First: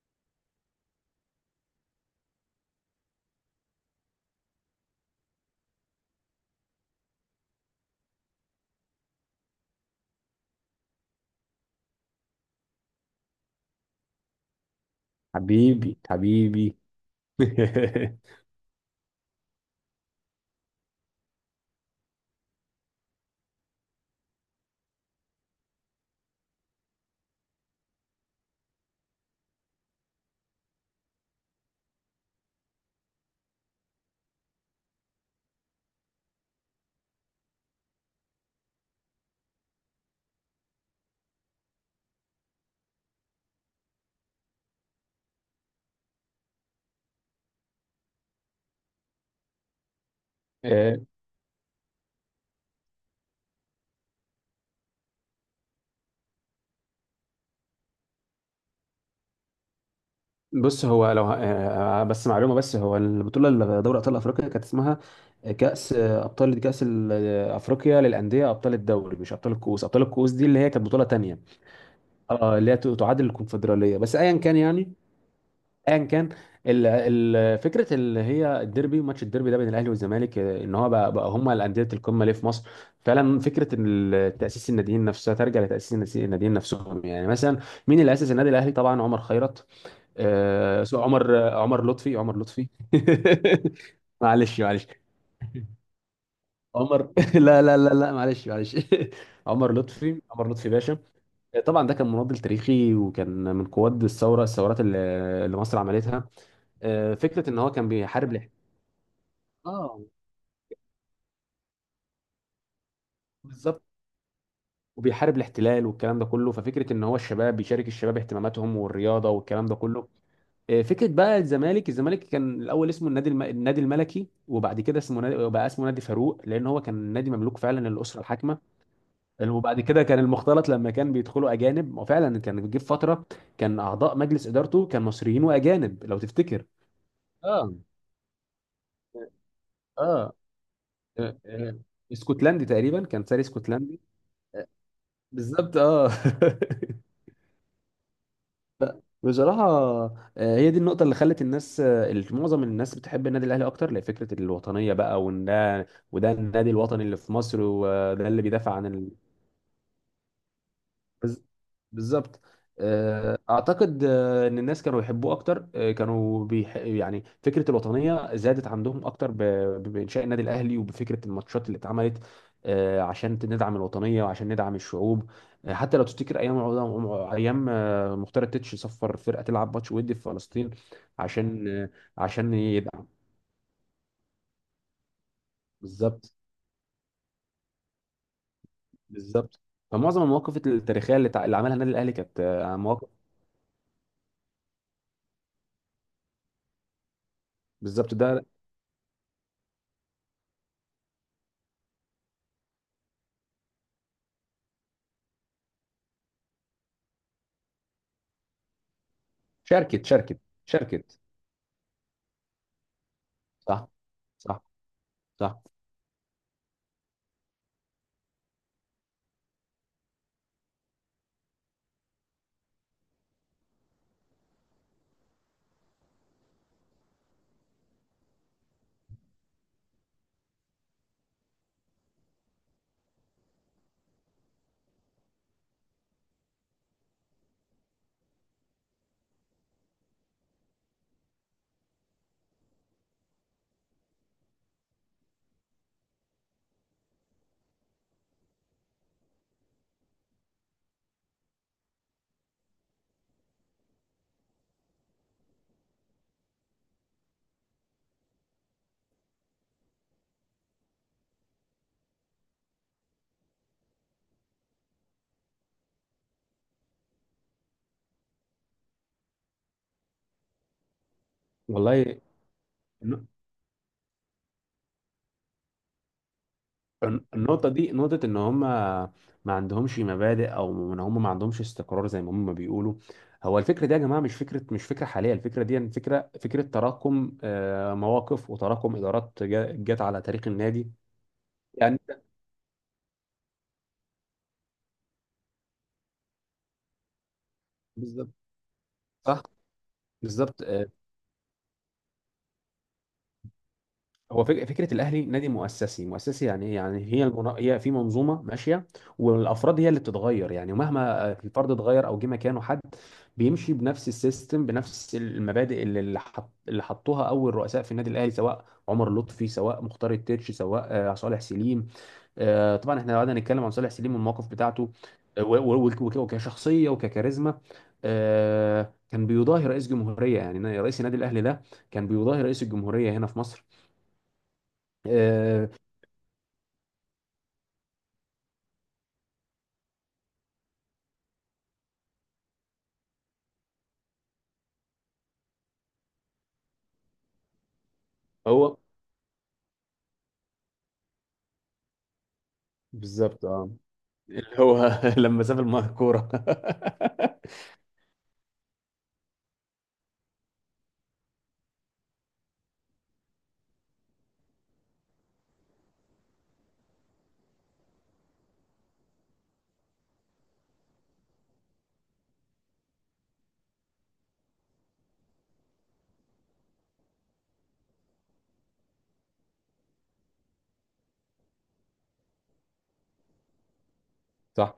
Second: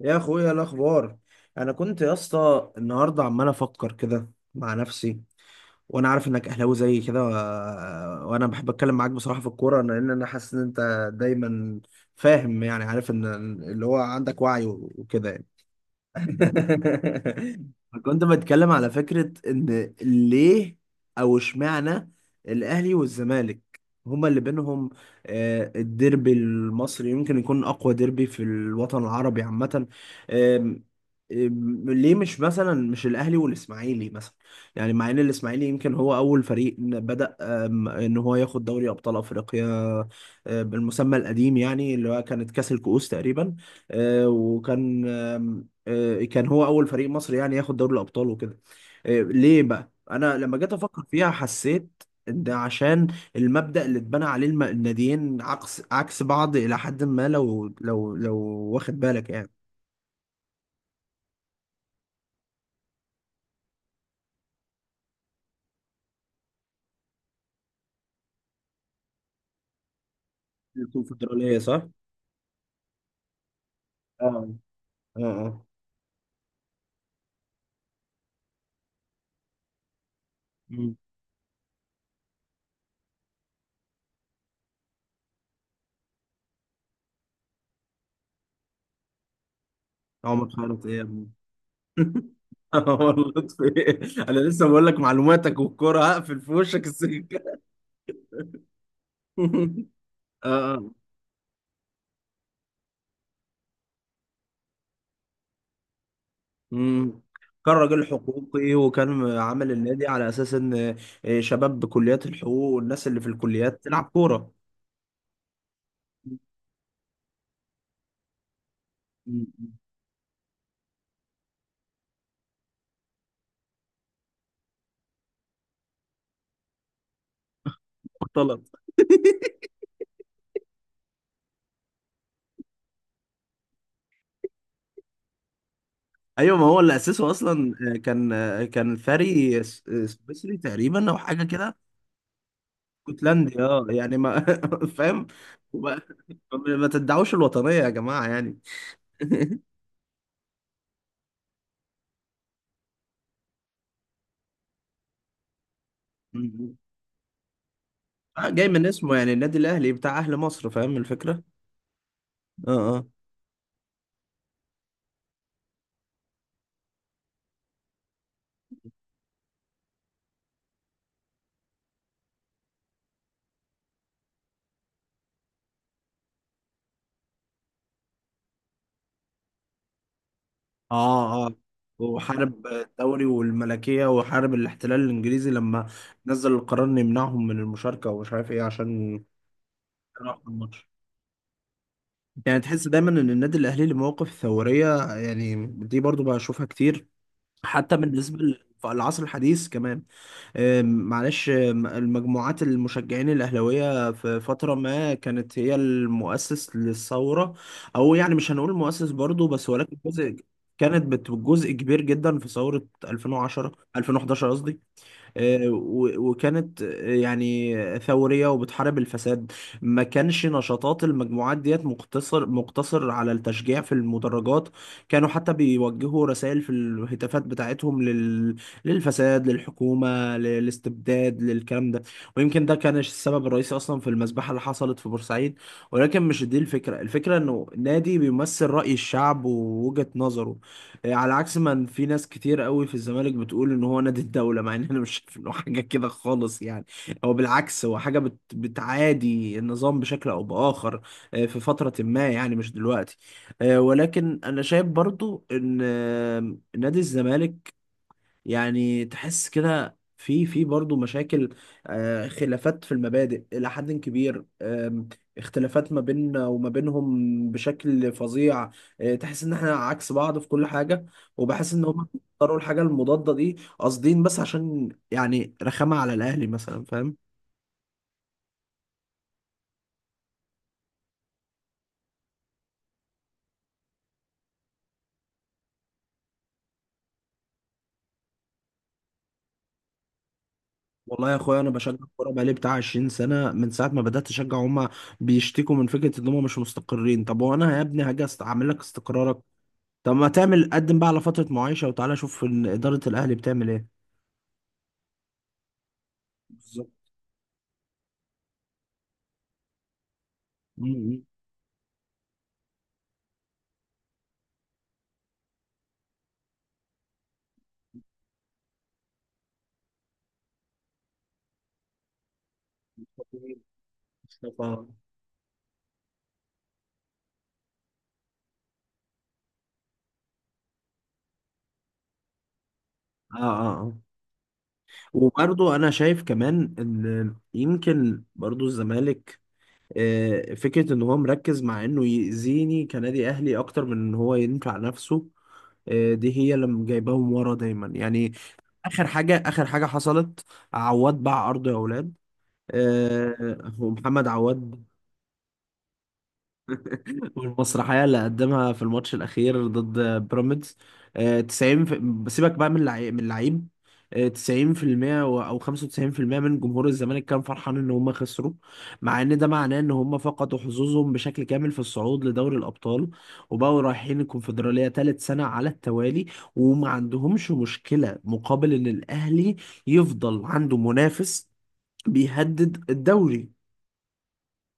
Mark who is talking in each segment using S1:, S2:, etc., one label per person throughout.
S1: يا اخويا، إيه الاخبار؟ انا كنت يا اسطى النهارده عمال افكر كده مع نفسي، وانا عارف انك اهلاوي زي كده. وانا بحب اتكلم معاك بصراحه في الكوره، لان انا حاسس ان انت دايما فاهم، يعني عارف ان اللي هو عندك وعي وكده يعني.
S2: حبيبي حبيبي.
S1: كنت بتكلم على فكرة إن ليه أو اشمعنى الأهلي والزمالك هما اللي بينهم، الديربي المصري يمكن يكون أقوى ديربي في الوطن العربي عامة. آم، آم، ليه مش مثلا، مش الأهلي والإسماعيلي مثلا؟ يعني مع إن الإسماعيلي يمكن هو أول فريق بدأ، إن هو ياخد دوري أبطال أفريقيا، بالمسمى القديم، يعني اللي هو كانت كأس الكؤوس تقريبا. آه، وكان آه، كان هو اول فريق مصري يعني ياخد دوري الابطال وكده. ليه بقى انا لما جيت
S2: آه،
S1: افكر فيها، حسيت ان ده عشان المبدأ اللي اتبنى عليه الناديين عكس بعض الى حد ما، لو واخد بالك يعني.
S2: بص هو لو بس معلومه، بس هو البطوله اللي دوري ابطال افريقيا كانت اسمها كاس ابطال، كاس ال- آه، افريقيا للانديه ابطال الدوري، مش ابطال الكؤوس. ابطال الكؤوس دي اللي هي كانت بطوله تانيه.
S1: الكونفدرالية صح.
S2: اه، اللي هي تعادل الكونفدراليه. بس
S1: اه
S2: ايا كان يعني،
S1: اه اه.
S2: ايا كان. ال- فكره اللي هي الديربي، ماتش الديربي ده بين الاهلي والزمالك، ان هو
S1: مم.
S2: بقى هم الانديه القمه ليه في مصر. فعلا فكره ان تاسيس الناديين نفسها ترجع لتاسيس الناديين نفسهم. يعني مثلا مين اللي اسس النادي الاهلي؟ طبعا عمر خيرت،
S1: عمر خيرت ايه يا ابني؟
S2: عمر لطفي. عمر لطفي
S1: عمر لطفي إيه؟ انا
S2: معلش
S1: لسه بقول
S2: معلش.
S1: لك معلوماتك، والكوره هقفل في وشك
S2: عمر
S1: السكه.
S2: لا لا لا لا، معلش معلش عمر لطفي، عمر لطفي
S1: اه.
S2: باشا. طبعا ده كان مناضل تاريخي، وكان من قواد الثورات اللي مصر عملتها.
S1: مم.
S2: فكره ان هو
S1: كان
S2: كان
S1: راجل
S2: بيحارب
S1: حقوقي، وكان عامل
S2: اه
S1: النادي على اساس ان شباب بكليات الحقوق والناس اللي في
S2: بالظبط،
S1: الكليات تلعب كوره.
S2: وبيحارب الاحتلال والكلام ده كله. ففكره ان هو الشباب بيشارك الشباب اهتماماتهم، والرياضه والكلام
S1: مم.
S2: ده كله. فكره بقى الزمالك، الزمالك كان الاول اسمه النادي الملكي، وبعد كده بقى اسمه نادي فاروق، لان هو كان نادي مملوك فعلا للاسره الحاكمه.
S1: اختلط.
S2: وبعد كده كان المختلط لما كان بيدخلوا اجانب، وفعلا كان بيجي في فتره كان اعضاء مجلس ادارته كان مصريين واجانب لو
S1: ايوه، ما
S2: تفتكر.
S1: هو اللي اسسه اصلا،
S2: اه
S1: آه، كان آه، كان فري س- آه،
S2: اه.
S1: سويسري تقريبا او
S2: آه،
S1: حاجه
S2: آه،
S1: كده.
S2: اسكتلندي تقريبا، كان ساري
S1: اسكتلندي، اه،
S2: اسكتلندي.
S1: يعني ما فاهم.
S2: بالظبط
S1: وما-
S2: اه
S1: ما تدعوش الوطنيه يا جماعه يعني.
S2: لا، بصراحة هي دي النقطة اللي خلت الناس، معظم الناس بتحب النادي الأهلي أكتر لفكرة الوطنية بقى، وإن ده وده النادي
S1: مم.
S2: الوطني اللي في مصر، وده اللي
S1: جاي
S2: بيدافع
S1: من
S2: عن
S1: اسمه يعني، النادي الاهلي بتاع اهل مصر، فاهم الفكره.
S2: بز- بالظبط.
S1: اه. آه.
S2: اعتقد ان الناس كانوا يحبوه اكتر، يعني فكره الوطنيه زادت عندهم اكتر بانشاء النادي الاهلي، وبفكره الماتشات اللي اتعملت. عشان ندعم الوطنيه، وعشان ندعم الشعوب. حتى لو تفتكر ايام مختار التتش صفر فرقه تلعب ماتش ودي في فلسطين
S1: اه اه.
S2: عشان عشان
S1: وحارب
S2: يدعم.
S1: الدوري والملكية، وحارب الاحتلال الانجليزي لما
S2: بالظبط
S1: نزل القرار انه يمنعهم من المشاركة ومش عارف ايه، عشان
S2: بالظبط. فمعظم
S1: يلعبوا في
S2: المواقف
S1: الماتش.
S2: التاريخيه اللي عملها النادي الاهلي كانت
S1: يعني تحس
S2: مواقف.
S1: دايما ان النادي الاهلي له مواقف ثورية، يعني دي برضو بشوفها كتير، حتى
S2: بالظبط
S1: بالنسبة
S2: ده.
S1: للعصر الحديث كمان. أم، معلش أم، المجموعات المشجعين الأهلاوية في فترة ما كانت هي المؤسس للثورة، أو يعني مش هنقول المؤسس برضو، بس ولكن
S2: شاركت
S1: جزء،
S2: شاركت، شاركت.
S1: جزء كبير جدا في ثورة 2010
S2: صح
S1: 2011
S2: صح،
S1: قصدي.
S2: صح.
S1: وكانت يعني ثورية وبتحارب الفساد. ما كانش نشاطات المجموعات ديت مقتصر على التشجيع في المدرجات، كانوا حتى بيوجهوا رسائل في الهتافات بتاعتهم للفساد، للحكومة، للاستبداد، للكلام ده. ويمكن ده كان السبب الرئيسي أصلا في المذبحة اللي حصلت في بورسعيد. ولكن مش دي الفكرة، الفكرة إنه نادي بيمثل رأي الشعب ووجهة نظره، على عكس ما في ناس كتير قوي في الزمالك بتقول ان هو نادي الدولة، مع ان انا مش شايف انه حاجة كده خالص يعني. هو بالعكس، هو حاجة بتعادي النظام بشكل او باخر، في فترة ما يعني، مش دلوقتي. ولكن انا شايف برضو ان نادي الزمالك، يعني تحس كده في برضه مشاكل، خلافات في المبادئ إلى حد كبير، اختلافات ما بيننا وما بينهم بشكل فظيع. تحس إن إحنا عكس بعض في كل حاجة، وبحس إن هم
S2: والله.
S1: اختاروا الحاجة
S2: الن-
S1: المضادة دي قاصدين، بس عشان يعني رخامة على الأهلي مثلا، فاهم.
S2: النقطة دي، نقطة إن هم ما عندهمش مبادئ، أو إن هم ما عندهمش استقرار زي ما هم بيقولوا. هو الفكرة دي يا جماعة مش فكرة، مش فكرة حالية. الفكرة دي يعني فكرة، فكرة تراكم مواقف وتراكم إدارات جت على تاريخ النادي.
S1: والله يا اخويا، انا بشجع
S2: يعني.
S1: الكوره بقالي بتاع 20 سنه، من ساعه ما بدات اشجع هما بيشتكوا من فكره ان هما مش مستقرين. طب وانا يا ابني هاجي
S2: بالظبط.
S1: اعمل لك استقرارك؟
S2: صح.
S1: طب ما
S2: بالظبط.
S1: تعمل قدم بقى على فترة معايشة، وتعالى شوف إن إدارة الأهلي بتعمل إيه.
S2: هو فكره الاهلي نادي مؤسسي، مؤسسي يعني ايه؟ يعني
S1: بالظبط.
S2: هي هي في منظومه ماشيه، والافراد هي اللي بتتغير. يعني
S1: مم.
S2: مهما الفرد اتغير، او جه مكانه حد بيمشي بنفس السيستم، بنفس المبادئ اللي حطوها اول رؤساء في النادي الاهلي، سواء عمر لطفي، سواء مختار التتش، سواء صالح سليم. طبعا احنا لو قعدنا نتكلم عن صالح سليم والمواقف
S1: مصطفى. اه
S2: بتاعته، وكشخصيه وككاريزما، كان بيضاهي رئيس جمهوريه. يعني رئيس النادي الاهلي ده كان بيضاهي رئيس الجمهورية هنا
S1: اه
S2: في مصر.
S1: اه.
S2: آه،
S1: وبرضو انا شايف كمان ان يمكن برضو الزمالك، فكرة ان هو مركز مع انه يأذيني كنادي اهلي اكتر من ان هو ينفع نفسه، دي هي اللي جايباهم ورا دايما يعني.
S2: هو
S1: اخر حاجة حصلت، عواد باع ارضه يا اولاد.
S2: بالظبط اه.
S1: ومحمد
S2: اللي
S1: عواد
S2: هو لما ساب الكوره.
S1: والمسرحية اللي قدمها في الماتش الأخير ضد بيراميدز. بسيبك بقى من اللعيب. 90% أو 95% من جمهور الزمالك كان فرحان إن هم خسروا، مع إن ده معناه إن هم فقدوا حظوظهم بشكل كامل في الصعود لدوري الأبطال، وبقوا رايحين الكونفدرالية تالت سنة على التوالي، وما عندهمش مشكلة، مقابل إن الأهلي يفضل عنده منافس بيهدد الدوري.
S2: صح.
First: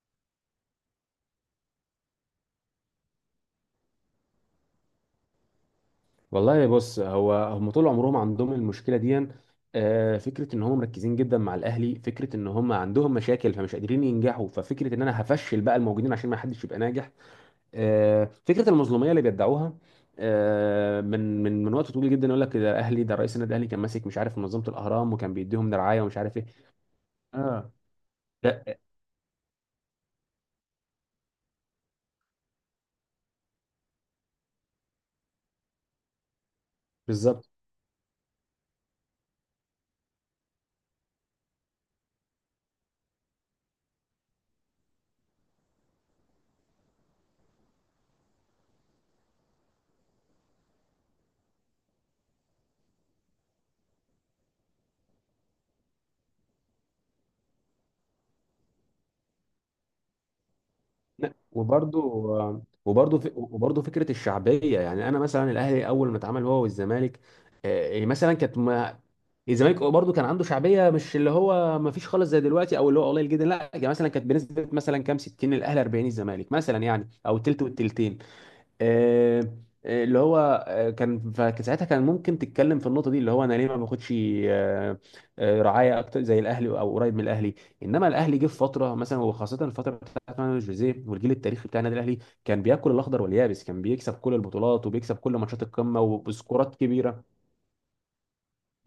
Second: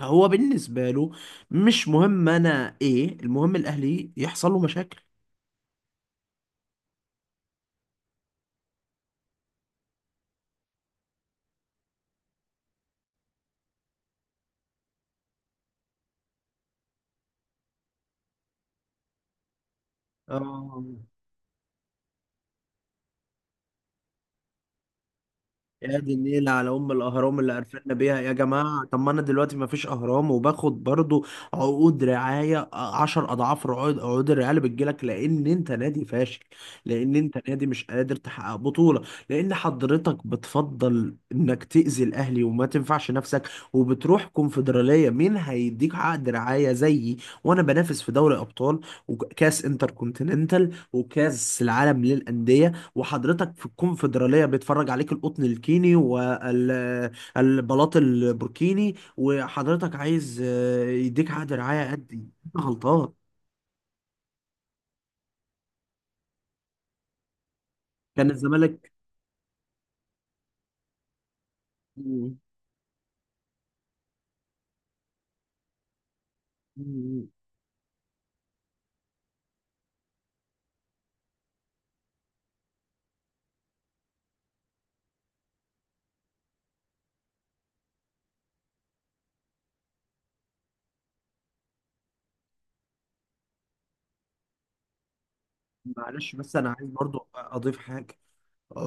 S1: هو بالنسبة له مش مهم أنا إيه، المهم الأهلي يحصل له مشاكل.
S2: والله بص، هو هم طول عمرهم عندهم المشكله دي، فكره ان هم مركزين جدا مع الاهلي. فكره ان هم عندهم مشاكل فمش قادرين ينجحوا، ففكره ان انا هفشل بقى الموجودين عشان ما حدش يبقى ناجح. فكره المظلوميه اللي بيدعوها
S1: اه.
S2: من وقت طويل جدا. يقول لك ده الاهلي، ده رئيس النادي الاهلي كان ماسك مش عارف منظمه الاهرام، وكان بيديهم
S1: يا
S2: دراعيه
S1: دي
S2: ومش عارف ايه.
S1: النيلة على أم الأهرام اللي
S2: اه
S1: قرفنا بيها يا
S2: لا
S1: جماعة. طب ما أنا دلوقتي ما فيش أهرام، وباخد برضو عقود رعاية عشر أضعاف عقود الرعاية اللي بتجيلك، لأن أنت نادي فاشل، لأن
S2: بالظبط.
S1: أنت نادي مش قادر تحقق بطولة، لأن حضرتك بتفضل إنك تأذي الأهلي وما تنفعش نفسك. وبتروح كونفدرالية، مين هيديك عقد رعاية زيي؟ وأنا بنافس في دوري أبطال وكأس انتر كونتيننتال وكأس العالم للأندية، وحضرتك في الكونفدرالية بيتفرج عليك القطن الكيني والبلاط البوركيني، وحضرتك عايز يديك عقد رعاية
S2: وبرضه
S1: قد ايه؟ أنت غلطان.
S2: وبرضه فكره الشعبيه، يعني انا مثلا الاهلي اول ما اتعمل هو والزمالك، يعني
S1: كان
S2: مثلا كانت
S1: الزمالك.
S2: ما الزمالك برضه كان عنده شعبيه، مش اللي هو ما فيش خالص زي دلوقتي، او اللي هو قليل جدا، لا. يعني مثلا كانت بنسبه مثلا كام، 60 الاهلي 40 الزمالك مثلا، يعني او تلت والتلتين. آه، آه، اللي هو آه، كان فساعتها كان ممكن تتكلم في النقطه دي، اللي هو انا ليه ما باخدش آه، رعايه اكتر زي الاهلي او قريب من الاهلي. انما الاهلي جه في فتره مثلا، وخاصه الفتره بتاعت مان جوزيه والجيل التاريخي بتاع النادي الاهلي، كان بياكل الاخضر واليابس، كان بيكسب كل البطولات وبيكسب كل ماتشات القمه
S1: معلش، بس انا
S2: وبسكورات
S1: عايز
S2: كبيره.
S1: برضو اضيف حاجة،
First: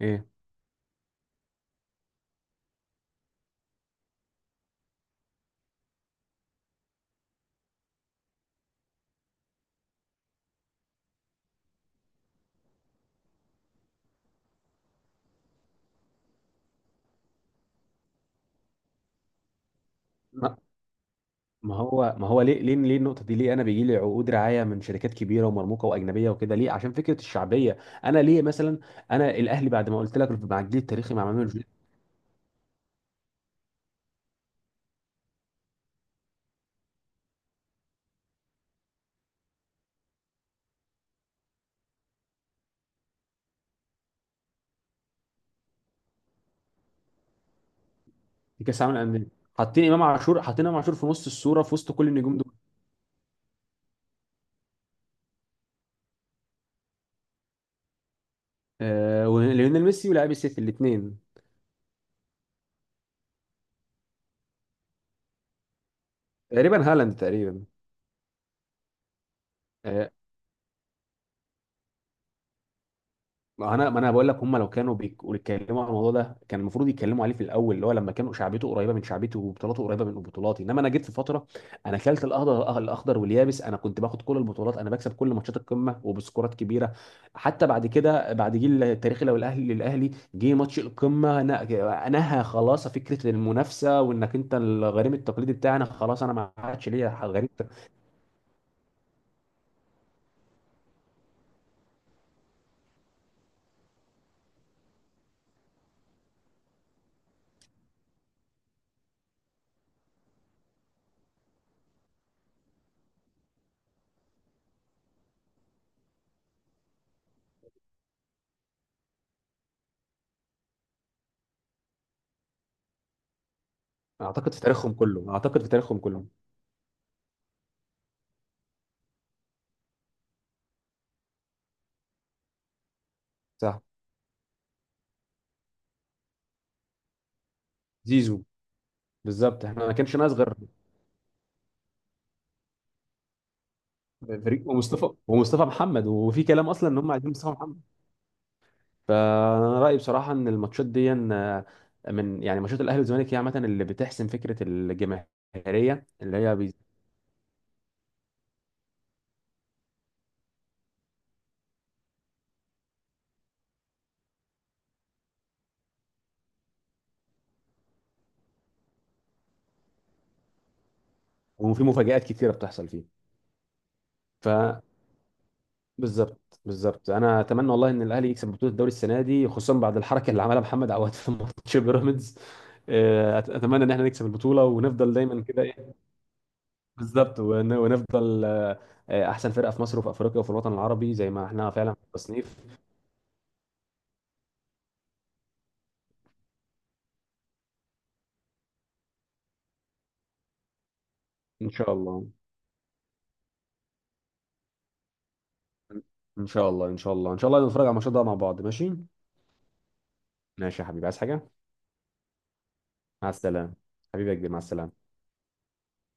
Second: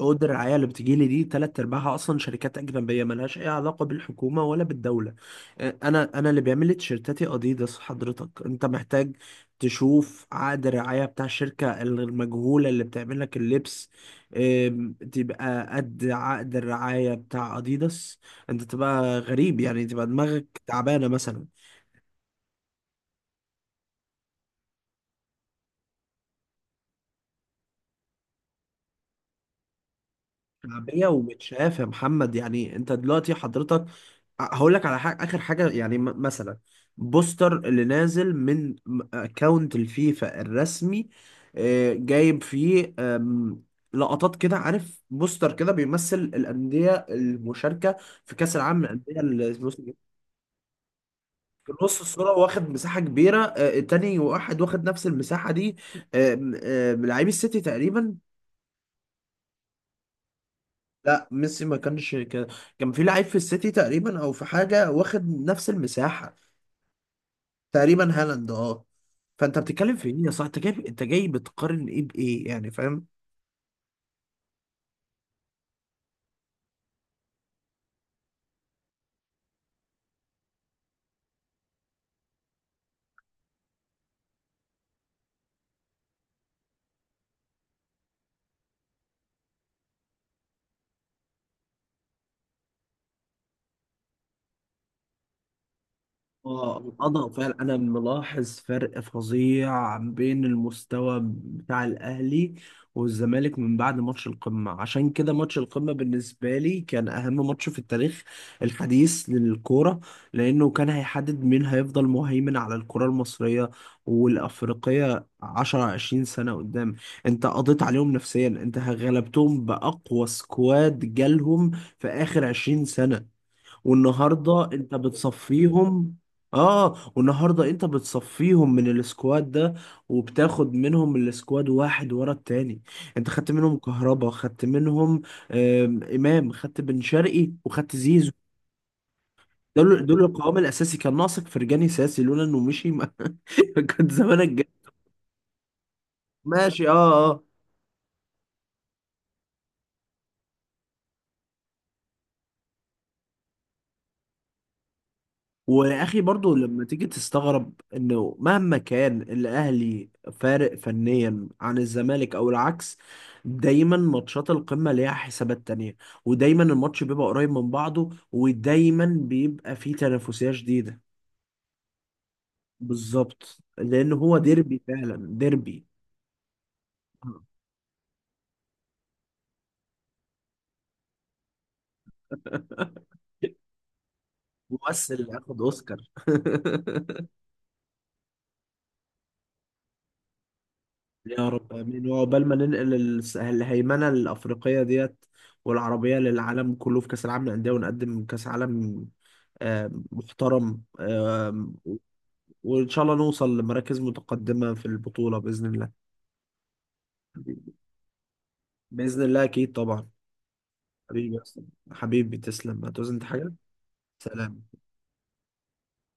S2: ايه.
S1: الرعايه اللي بتجيلي دي تلات ارباعها اصلا شركات اجنبيه ملهاش اي علاقه بالحكومه ولا بالدوله. انا اللي بيعمل لي تيشيرتاتي اديداس، حضرتك انت محتاج تشوف عقد الرعايه بتاع الشركه المجهوله اللي بتعمل لك اللبس، تبقى قد عقد الرعايه بتاع اديداس. انت تبقى غريب يعني، تبقى
S2: ما
S1: دماغك تعبانه مثلا.
S2: ما هو ليه، ليه النقطه دي؟ ليه انا بيجي لي عقود رعايه من شركات كبيره ومرموقه واجنبيه وكده؟ ليه؟ عشان فكره الشعبيه. انا ليه مثلا، انا الاهلي بعد ما قلت لك مع الجيل
S1: شعبيه
S2: التاريخي مع مانويل،
S1: ومتشاف يا محمد، يعني انت دلوقتي حضرتك هقول لك على حاجة، آخر حاجة يعني، مثلا بوستر اللي نازل من اكونت الفيفا الرسمي، جايب فيه لقطات كده، عارف بوستر كده بيمثل الأندية المشاركة في كأس
S2: في
S1: العالم
S2: كاس العالم
S1: للأندية
S2: للانديه
S1: الموسم
S2: حاطين
S1: الجاي.
S2: امام عاشور، حاطين امام عاشور في نص الصوره،
S1: في
S2: في وسط
S1: نص
S2: كل
S1: الصورة،
S2: النجوم دول.
S1: واخد مساحة كبيرة. تاني واحد واخد نفس المساحة دي، آم، آم، لعيب السيتي تقريبا.
S2: آه، وليونيل ميسي ولاعب السيتي الاثنين،
S1: لا، ميسي ما كانش كده. كان في لعيب في السيتي تقريبا او في حاجة واخد نفس المساحة.
S2: تقريبا هالاند تقريبا.
S1: تقريبا هالاند. اه. فانت بتتكلم في
S2: آه،
S1: ايه يا صاحبي؟ انت جاي بتقارن ايه بايه يعني، فاهم.
S2: ما انا، ما انا بقول لك هم لو كانوا بيتكلموا على الموضوع ده، كان المفروض يتكلموا عليه في الاول، اللي هو لما كانوا شعبيته قريبه من شعبيته، وبطولاته قريبه من بطولاتي. انما انا جيت في فتره، انا كلت الاخضر واليابس، انا كنت باخد كل البطولات، انا بكسب كل ماتشات القمه وبسكورات كبيره. حتى بعد كده، بعد جيل التاريخي لو الاهلي للاهلي جه ماتش القمه، نهى خلاص فكره المنافسه، وانك انت الغريم التقليدي بتاعنا. خلاص، انا ما
S1: اه،
S2: عادش ليا
S1: الوضع
S2: غريم.
S1: فعلا انا ملاحظ فرق فظيع بين المستوى بتاع الاهلي والزمالك من بعد ماتش القمه، عشان كده ماتش القمه بالنسبه لي كان اهم ماتش في التاريخ الحديث للكوره، لانه كان هيحدد مين هيفضل مهيمن على الكره المصريه والافريقيه 10 20 سنه قدام. انت قضيت عليهم نفسيا، انت غلبتهم باقوى سكواد جالهم في اخر 20 سنه، والنهارده انت
S2: اعتقد في تاريخهم
S1: بتصفيهم.
S2: كله.
S1: اه، والنهارده انت بتصفيهم من السكواد ده، وبتاخد منهم السكواد واحد ورا التاني. انت خدت منهم
S2: صح.
S1: كهربا، خدت منهم امام، خدت بن شرقي، وخدت زيزو.
S2: زيزو. بالظبط. احنا ما
S1: دول
S2: كانش
S1: دول
S2: ناس غير
S1: القوام الاساسي. كان ناقصك فرجاني ساسي، لولا انه مشي ما كنت زمانك
S2: فريق،
S1: جاي.
S2: ومصطفى، ومصطفى محمد، وفي كلام
S1: ماشي،
S2: اصلا
S1: اه
S2: ان هم عايزين
S1: اه.
S2: مصطفى محمد. فانا رايي بصراحه ان الماتشات دي من يعني ماتشات الاهلي والزمالك، هي عامه اللي بتحسم فكره
S1: ويا
S2: الجماهيريه
S1: اخي
S2: اللي
S1: برضو
S2: هي
S1: لما تيجي تستغرب انه مهما كان الاهلي فارق فنيا عن الزمالك او العكس، دايما ماتشات القمة ليها حسابات تانية، ودايما الماتش بيبقى قريب من بعضه، ودايما بيبقى فيه تنافسية شديدة.
S2: وفي مفاجآت كتيره بتحصل فيه.
S1: بالظبط، لان هو
S2: ف
S1: ديربي فعلا ديربي.
S2: بالظبط بالظبط. انا اتمنى والله ان الاهلي يكسب بطوله الدوري السنه دي، خصوصا بعد الحركه اللي عملها محمد عواد في ماتش بيراميدز. اتمنى ان احنا نكسب البطوله، ونفضل
S1: ممثل اللي
S2: دايما
S1: اخد
S2: كده، ايه.
S1: اوسكار.
S2: بالظبط ونفضل احسن فرقه في مصر، وفي افريقيا، وفي الوطن العربي، زي ما
S1: يا
S2: احنا
S1: رب
S2: فعلا في
S1: امين، وعقبال ما
S2: التصنيف.
S1: ننقل الهيمنه الافريقيه ديت والعربيه للعالم كله في كاس العالم للانديه، ونقدم كاس عالم محترم.
S2: ان شاء الله.
S1: وان شاء الله نوصل لمراكز متقدمه في البطوله باذن الله.
S2: ان شاء الله ان شاء الله، ان شاء الله نتفرج على الماتش ده مع بعض. ماشي.
S1: باذن الله اكيد طبعا.
S2: ماشي يا حبيبي، عايز
S1: حبيبي يا
S2: حاجه؟
S1: أسطى. حبيبي تسلم، هتعوز انت
S2: مع
S1: حاجه؟
S2: السلامه. حبيبي يا كبير، مع
S1: سلام.
S2: السلامه.